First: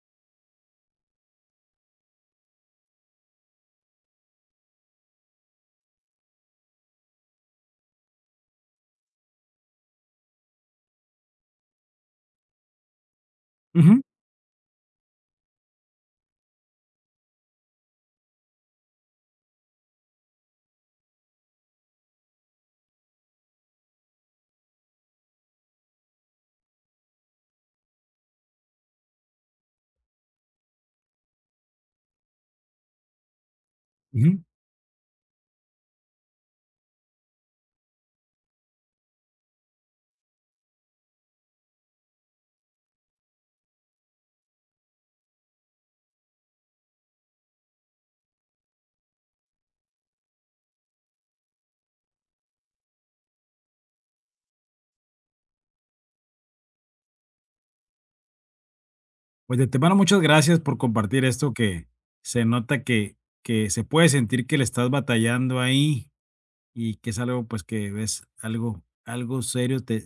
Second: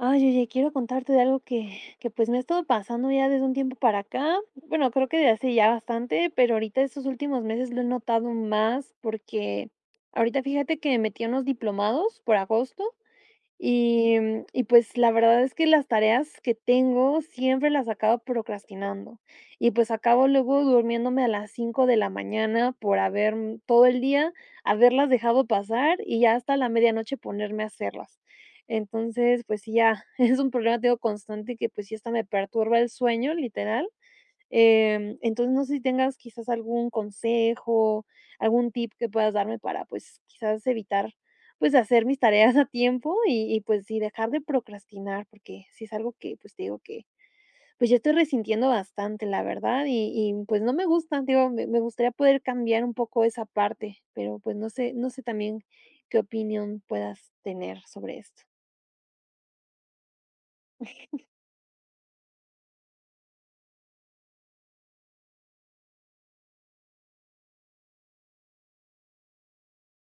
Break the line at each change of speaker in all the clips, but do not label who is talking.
Ay, oye, quiero contarte de algo que pues me ha estado pasando ya desde un tiempo para acá. Bueno, creo que de hace ya bastante, pero ahorita estos últimos meses lo he notado más porque ahorita fíjate que me metí a unos diplomados por agosto
Ujú,
y pues la verdad es que las tareas que tengo siempre las acabo procrastinando y pues acabo luego durmiéndome a las 5 de la mañana por haber todo el día haberlas dejado pasar y ya hasta la medianoche ponerme a hacerlas. Entonces, pues sí, ya es un problema, tengo constante que pues sí hasta me perturba el sueño, literal.
ujú.
Entonces, no sé si tengas quizás algún consejo, algún tip que puedas darme para, pues, quizás evitar, pues, hacer mis tareas a tiempo y, pues, y dejar de procrastinar, porque sí es algo que, pues, te digo que, pues, ya estoy resintiendo bastante, la verdad, y, pues, no me gusta, digo, me gustaría poder cambiar un poco esa parte, pero, pues, no sé también qué opinión puedas tener sobre esto.
Pues, de antemano, muchas gracias por compartir esto que se nota, que se puede sentir que le estás batallando ahí, y que es algo, pues, que ves algo serio, te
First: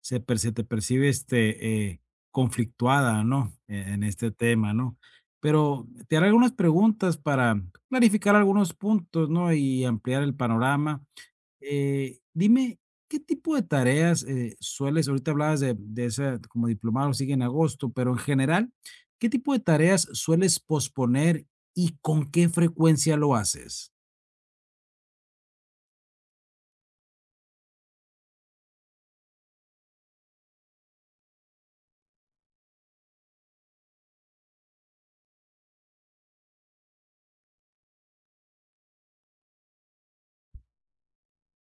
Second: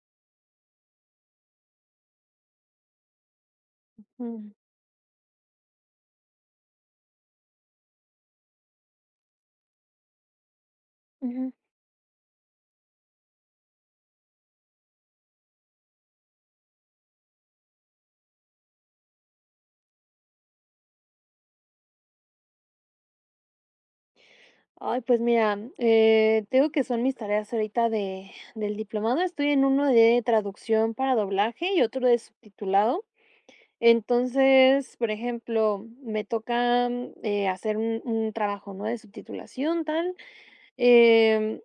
se per se te percibe, conflictuada, ¿no?, en este
Mm.
tema, ¿no? Pero te haré algunas preguntas para clarificar algunos puntos, ¿no?, y ampliar el panorama.
Ujú.
Dime, ¿qué tipo de tareas, sueles? Ahorita hablabas de ese como diplomado, sigue en agosto, pero en general, ¿qué tipo de tareas sueles posponer y con qué frecuencia lo haces?
Ay, pues mira, te digo que son mis tareas ahorita del diplomado. Estoy en uno de traducción para doblaje y otro de subtitulado. Entonces, por ejemplo, me toca hacer un trabajo, ¿no? De subtitulación, tal. em,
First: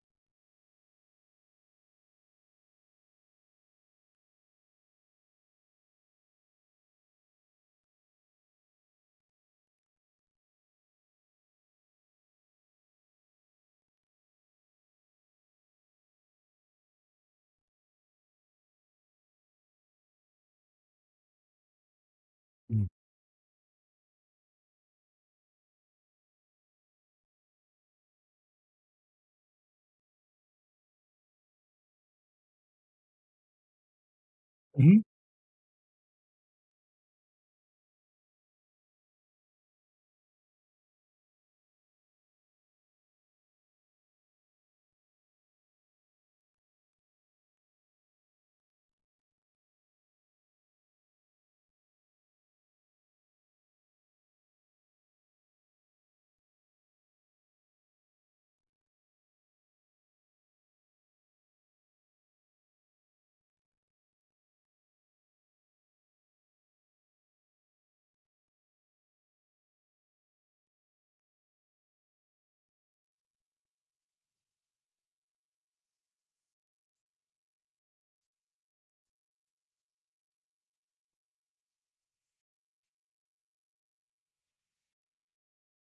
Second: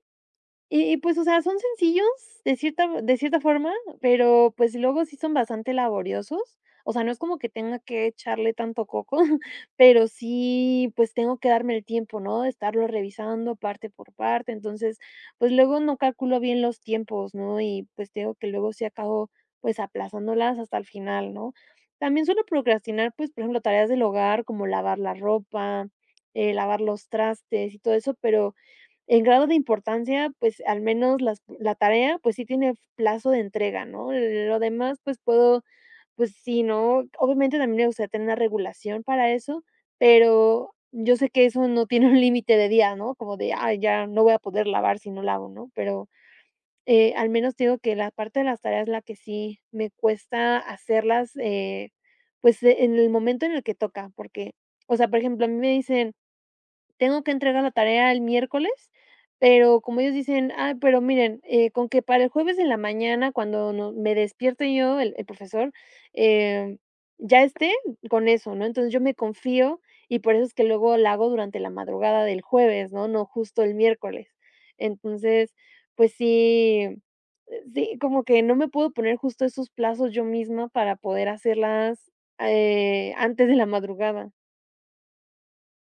y pues, o sea, son sencillos de cierta forma, pero, pues, luego sí son bastante laboriosos. O sea, no es como que tenga que echarle tanto coco, pero sí, pues, tengo que darme el tiempo, ¿no?, de estarlo revisando parte por parte. Entonces, pues, luego no calculo bien los tiempos, ¿no? Y, pues, te digo que luego sí acabo, pues, aplazándolas hasta el final, ¿no? También suelo procrastinar, pues, por ejemplo, tareas del hogar como lavar la ropa, lavar los trastes y todo eso, pero en grado de importancia, pues, al menos las la tarea, pues, sí tiene plazo de entrega, ¿no? Lo demás,
Ujú.
pues, puedo, pues sí, ¿no? Obviamente, también me gustaría tener una regulación para eso, pero yo sé que eso no tiene un límite de día, ¿no? Como de: "Ah, ya no voy a poder lavar si no lavo", ¿no? Pero, al menos digo que la parte de las tareas la que sí me cuesta hacerlas, pues, en el momento en el que toca, porque, o sea, por ejemplo, a mí me dicen tengo que entregar la tarea el miércoles, pero como ellos dicen: "Ah, pero miren, con que para el jueves en la mañana, cuando no me despierte yo, el profesor, eh, ya esté", con eso, ¿no? Entonces, yo me confío y por eso es que luego la hago durante la madrugada del jueves, ¿no? No justo el miércoles. Entonces, pues sí, sí, como que no me puedo poner justo esos plazos yo misma para poder hacerlas, antes de la madrugada.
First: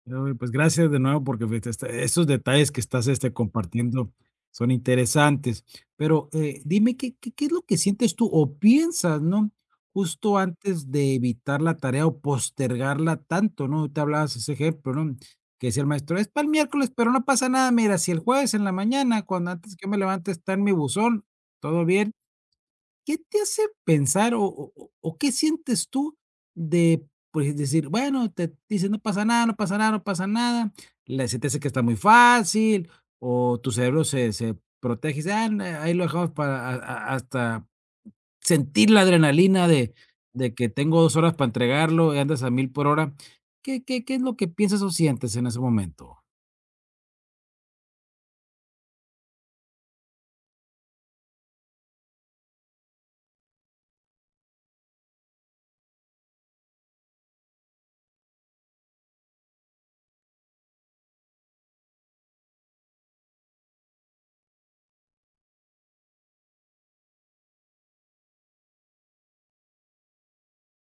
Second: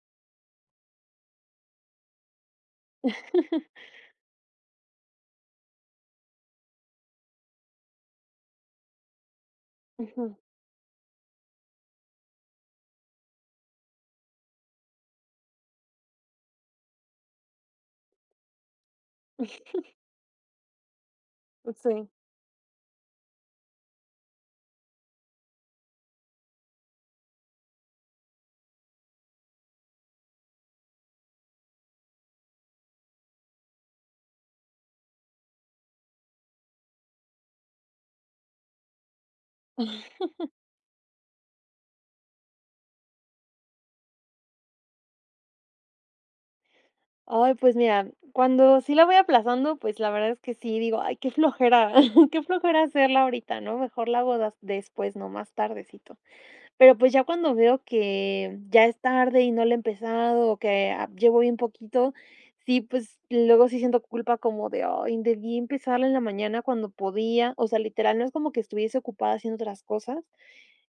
Uy, pues gracias de nuevo porque, pues, esos detalles que estás compartiendo son interesantes. Pero, dime, ¿qué es lo que sientes tú o piensas, ¿no?
Ujú.
Justo antes de evitar la tarea o postergarla tanto, ¿no? Te hablabas ese ejemplo, ¿no? Que decía el maestro, es para el miércoles, pero no pasa nada. Mira, si el jueves en la mañana, cuando antes que yo me levante está en mi buzón, todo
Sí.
bien. ¿Qué te hace pensar o qué sientes tú de, pues, decir, bueno, te dicen: "No pasa nada, no pasa nada, no pasa nada", la se te hace que está muy fácil, o tu cerebro se protege y dice: "Ah, n ahí lo dejamos para a hasta sentir la adrenalina de que tengo 2 horas para entregarlo", y andas a 1000 por hora. ¿Qué es lo que piensas o sientes en ese momento?
Ay, pues mira, cuando sí la voy aplazando, pues la verdad es que sí digo: "Ay, qué flojera, qué flojera hacerla ahorita, ¿no? Mejor la hago das después, ¿no? Más tardecito". Pero, pues, ya cuando veo que ya es tarde y no la he empezado o que a llevo bien poquito, sí, pues, luego sí siento culpa como de: "Ay, debí empezarla en la mañana cuando podía". O sea, literal, no es como que estuviese ocupada haciendo otras cosas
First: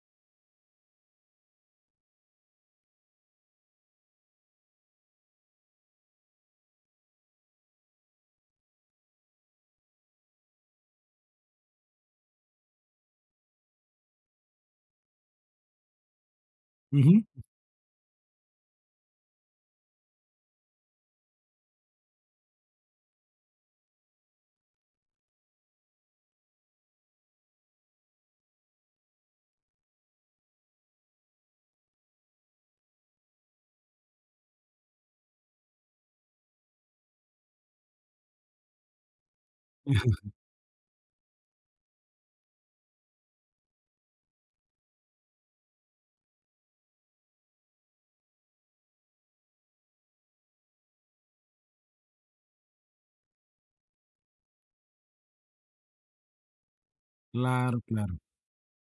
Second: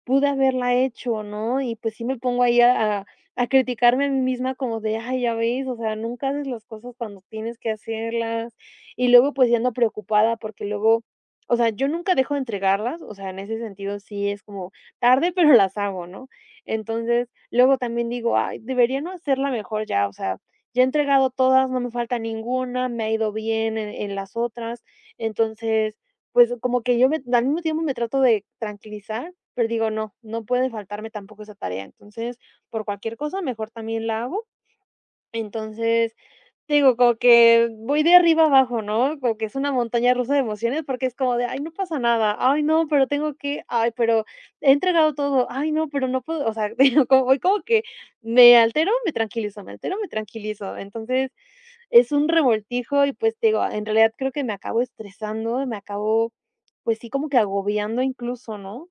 pude haberla hecho, ¿no? Y pues sí me pongo ahí a criticarme a mí misma como de, ay, ya ves, o sea, nunca haces las cosas cuando tienes que hacerlas. Y luego pues ya ando preocupada porque luego, o sea, yo nunca dejo de entregarlas, o sea, en ese sentido sí es como tarde, pero las hago, ¿no?
Ujú.
Entonces, luego también digo, ay, debería no hacerla mejor ya, o sea, ya he entregado todas, no me falta ninguna, me ha ido bien en, las otras. Entonces, pues como que yo me- al mismo tiempo me trato de tranquilizar pero digo, no, no puede faltarme tampoco esa tarea. Entonces, por cualquier cosa, mejor también la hago. Entonces, te digo, como que voy de arriba abajo, ¿no? Como que es una montaña rusa de emociones porque es como de, ay, no pasa nada, ay, no, pero tengo que, ay, pero he entregado todo, ay, no, pero no puedo, o sea, digo, como, voy como que me altero, me tranquilizo, me altero, me tranquilizo. Entonces, es un revoltijo y pues te digo, en realidad creo que me acabo estresando, me acabo, pues sí, como que
Claro,
agobiando
claro.
incluso, ¿no?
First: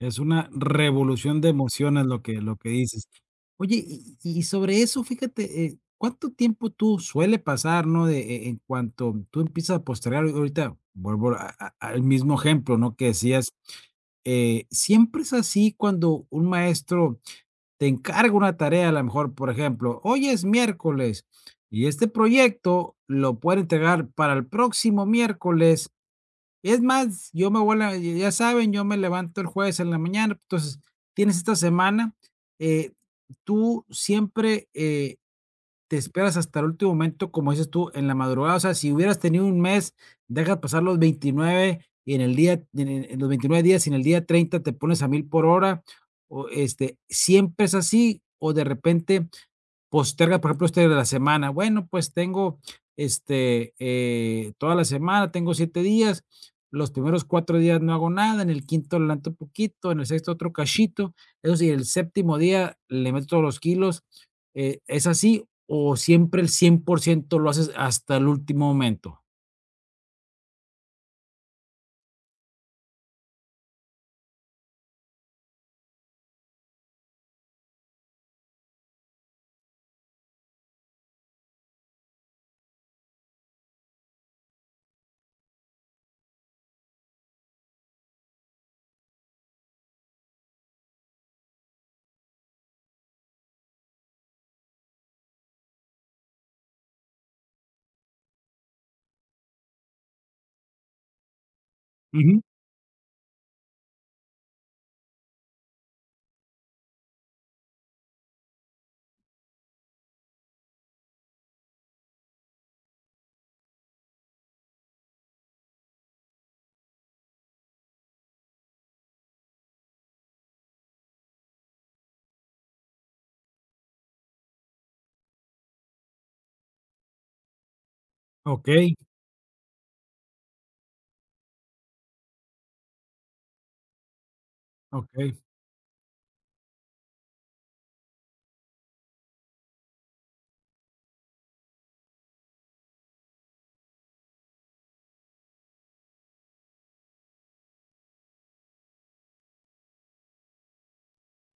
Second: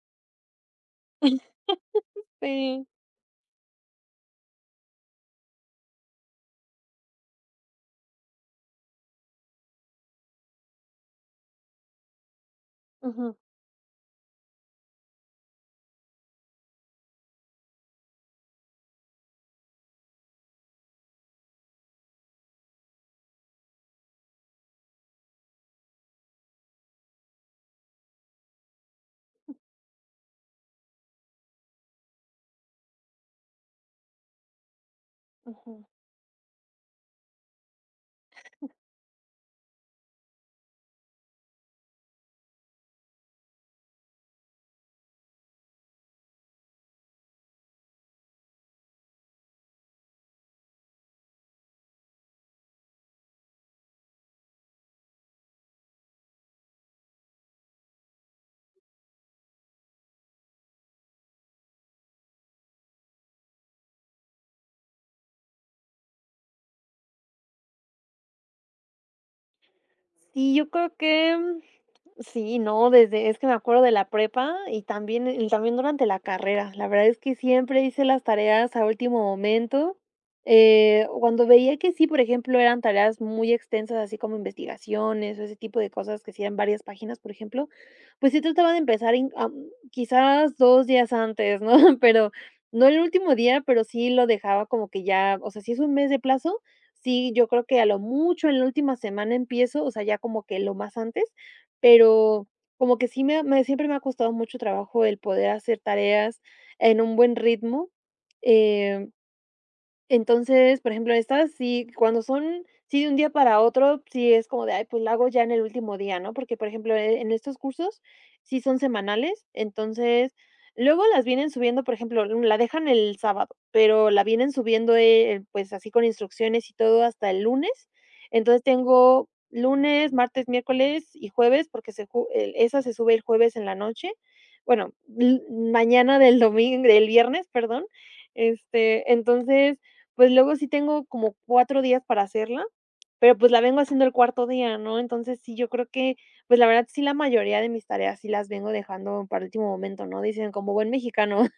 Es una revolución de emociones lo que
Sí.
dices. Oye, y sobre eso, fíjate, ¿cuánto tiempo tú suele pasar, no? De, en cuanto tú empiezas a postergar, ahorita vuelvo a al mismo ejemplo, ¿no? Que
Ujú.
decías, siempre es así cuando un maestro te encarga una tarea, a lo mejor, por ejemplo, hoy es miércoles y este proyecto lo puede entregar para el próximo miércoles. Es más, yo me voy a la, ya saben, yo me levanto el jueves en la mañana. Entonces, tienes esta semana. eh, tú siempre,
Ujú.
te esperas hasta el último momento, como dices tú, en la madrugada. O sea, si hubieras tenido un mes, dejas pasar los 29, y en el día en los 29 días, y en el día 30 te pones a 1000 por hora. O, ¿siempre es así, o de repente posterga, por ejemplo, de la semana? Bueno, pues tengo, toda la semana, tengo 7 días. Los primeros 4 días no hago nada, en el quinto adelanto un poquito, en el sexto otro cachito. Eso sí, el séptimo día le meto todos los kilos. ¿Es así, o siempre el 100% lo haces hasta el último momento?
Sí, yo creo que, sí, no, desde es que me acuerdo de la prepa y también durante la carrera. La verdad es que siempre hice las tareas a último momento, cuando veía que sí, por ejemplo, eran tareas muy extensas, así como investigaciones o ese tipo de cosas que sí eran varias páginas, por ejemplo, pues sí trataba de empezar quizás 2 días antes, ¿no? Pero no el último día, pero sí lo dejaba como que ya, o sea, si es un mes de plazo, sí, yo creo que a lo mucho en la última semana empiezo, o sea, ya como que lo más antes,
Ujú.
pero como que sí me ha me siempre me ha costado mucho trabajo el poder hacer tareas en un buen ritmo, em entonces, por ejemplo, estas sí, cuando son sí de un día para otro, sí es como de, ay, pues la hago ya en el último día, ¿no? Porque, por ejemplo, en estos cursos sí son semanales, entonces luego las vienen subiendo, por ejemplo, la dejan el sábado, pero la vienen subiendo pues así con instrucciones y todo hasta el lunes. Entonces
Okey,
tengo lunes, martes, miércoles y jueves, porque se, esa se sube el jueves en la noche. Bueno,
okey.
mañana del domingo, del viernes, perdón. Entonces pues, luego sí tengo como 4 días para hacerla, pero, pues, la vengo haciendo el cuarto día, ¿no? Entonces, sí, yo creo que, pues, la verdad, sí, la mayoría de mis tareas sí las vengo dejando para último momento, ¿no? Dicen como buen mexicano.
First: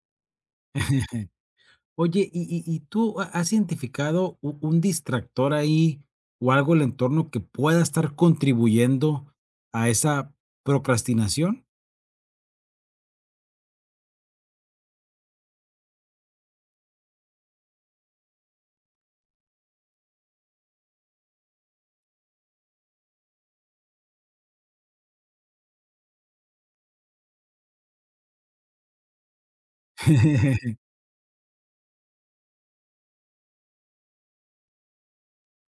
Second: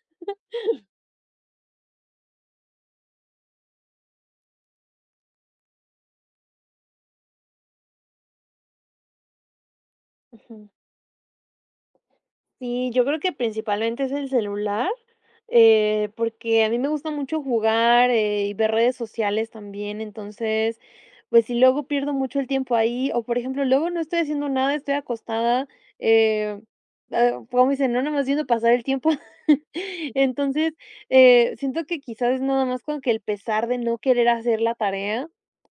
Oye, ¿y tú ha has identificado u un distractor ahí, o algo en el entorno que pueda estar contribuyendo a esa
Ujú.
procrastinación?
Sí, yo creo que principalmente es el celular, porque a mí me gusta mucho jugar, y ver redes sociales también, entonces, pues si luego pierdo mucho el tiempo ahí, o por ejemplo, luego no estoy haciendo nada, estoy acostada, eh, ah, como dicen, no, nada más viendo pasar el tiempo. Entonces, siento que quizás es nada más como que el pesar de no querer hacer la tarea,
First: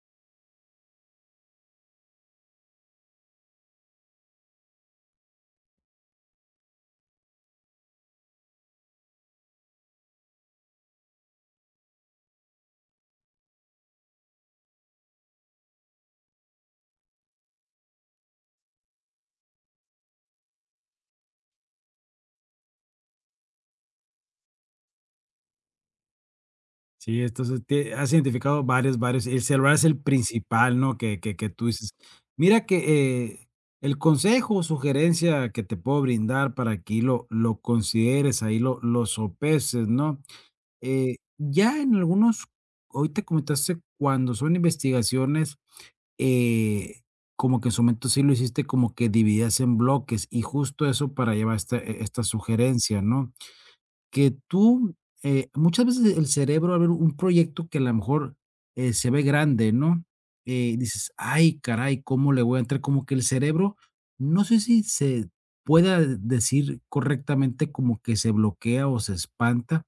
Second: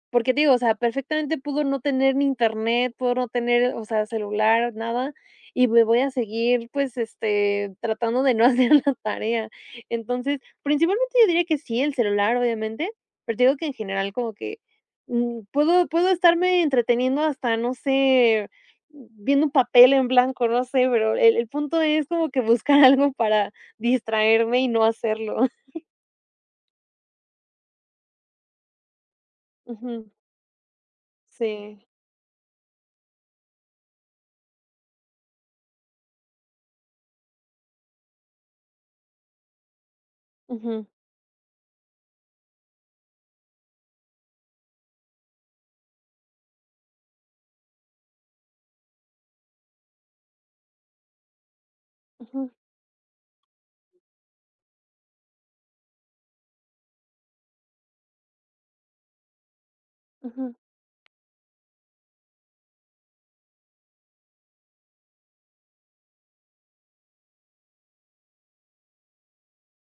porque te digo, o sea, perfectamente pudo no tener ni internet, pudo no tener, o sea, celular, nada, y me voy a seguir, pues, tratando de no hacer la tarea. Entonces, principalmente yo diría que sí, el celular, obviamente, pero te digo que en general como que puedo estarme entreteniendo hasta, no sé, viendo un papel en blanco, no sé, pero el punto es como que buscar algo para distraerme y no hacerlo.
Sí, entonces te has identificado varios, varios, el celular es el
Ujú.
principal, ¿no? Que tú
Sí.
dices, mira que, el consejo o sugerencia que te puedo brindar para que ahí lo consideres, ahí lo sopeses, ¿no?
Ujú.
Ya en algunos, ahorita comentaste cuando son investigaciones, eh, como que en su momento sí lo hiciste, como que dividías en bloques y justo eso para llevar esta
Ujú.
sugerencia, ¿no? Que tú, muchas veces el cerebro, a ver, un proyecto que a lo mejor, se ve grande, ¿no?
Ujú.
Dices: "Ay, caray, ¿cómo le voy a entrar?". Como que el cerebro, no sé si se pueda decir correctamente, como que se bloquea o se espanta,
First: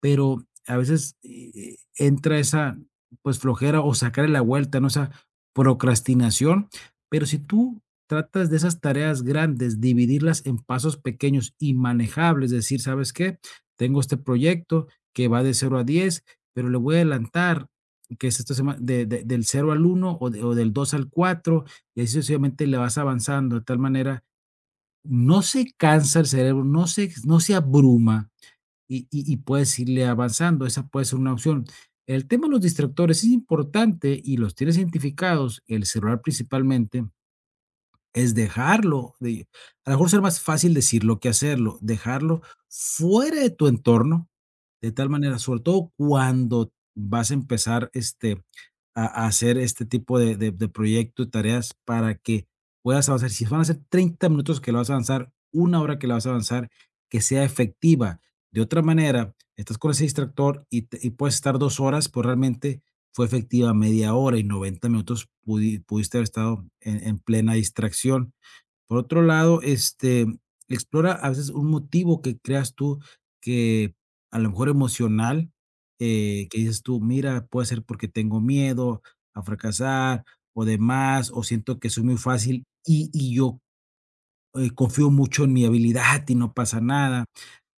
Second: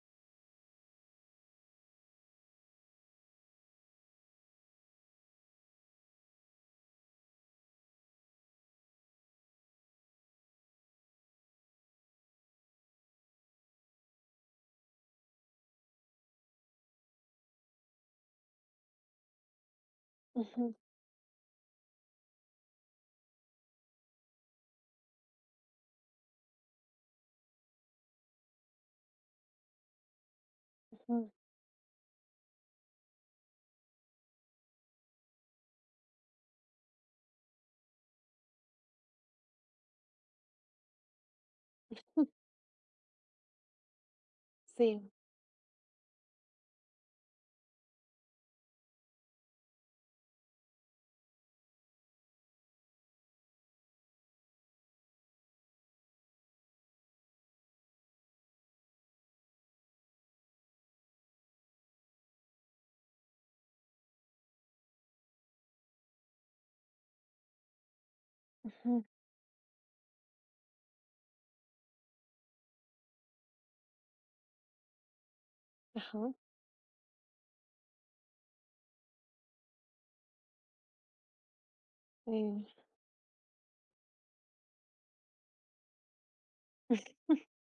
pero a veces, entra esa, pues, flojera o sacarle la vuelta, ¿no? Esa procrastinación. Pero si tú tratas de esas tareas grandes, dividirlas en pasos pequeños y manejables, decir: "¿Sabes qué? Tengo este proyecto que va de cero a 10, pero le voy a adelantar que es esta sema de del cero al uno, o del
Ujú.
2 al cuatro, y así sucesivamente le vas avanzando, de tal manera no se cansa el cerebro, no se abruma, y puedes irle avanzando. Esa puede ser
Ujú.
una opción. El tema de los distractores es importante y los tienes identificados, el celular principalmente. Es dejarlo, de, a lo mejor ser más fácil decirlo que hacerlo, dejarlo fuera de tu entorno, de tal
Sí.
manera, sobre todo cuando vas a empezar, a hacer este tipo de proyecto y tareas para que puedas avanzar. Si van a ser 30 minutos que lo vas a avanzar, 1 hora que la vas a avanzar, que sea efectiva. De otra manera, estás con ese distractor y te y puedes estar 2 horas, pues, realmente fue efectiva media hora y 90 minutos pudiste haber estado en plena distracción. Por
Ujú.
otro lado, explora a veces un motivo que creas tú que a lo mejor emocional,
Ajá.
que dices tú, mira, puede ser porque tengo miedo a fracasar o demás, o siento que soy muy fácil
eh,
y yo confío mucho en mi habilidad y no pasa nada,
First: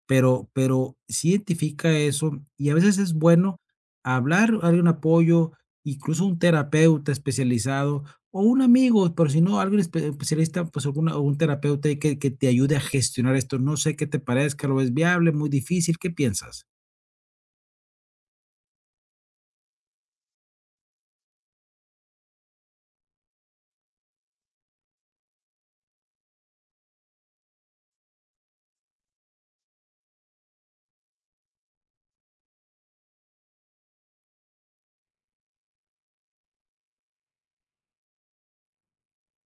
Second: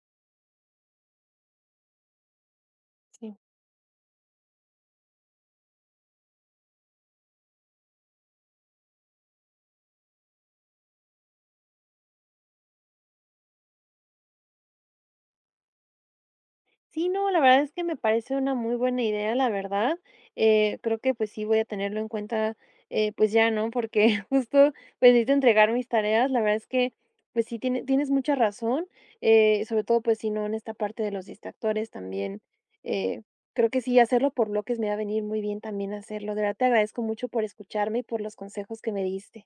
pero sí identifica eso, y a veces es
Sí.
bueno hablar, darle un apoyo, incluso un terapeuta especializado o un amigo, pero si no, alguien especialista, pues alguna o un terapeuta ahí que te ayude a gestionar esto. No sé qué te parezca, ¿lo ves viable, muy difícil? ¿Qué piensas?
Sí, no, la verdad es que me parece una muy buena idea, la verdad. Creo que pues sí voy a tenerlo en cuenta, pues ya, ¿no? Porque justo pues, necesito entregar mis tareas. La verdad es que pues sí tienes mucha razón, sobre todo pues si no en esta parte de los distractores también. eh, creo que sí, hacerlo por bloques me va a venir muy bien también hacerlo. De verdad te agradezco mucho por escucharme y por los consejos que me diste.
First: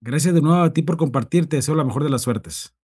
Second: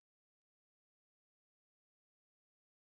Gracias de nuevo a ti por compartirte. Deseo la mejor de las suertes.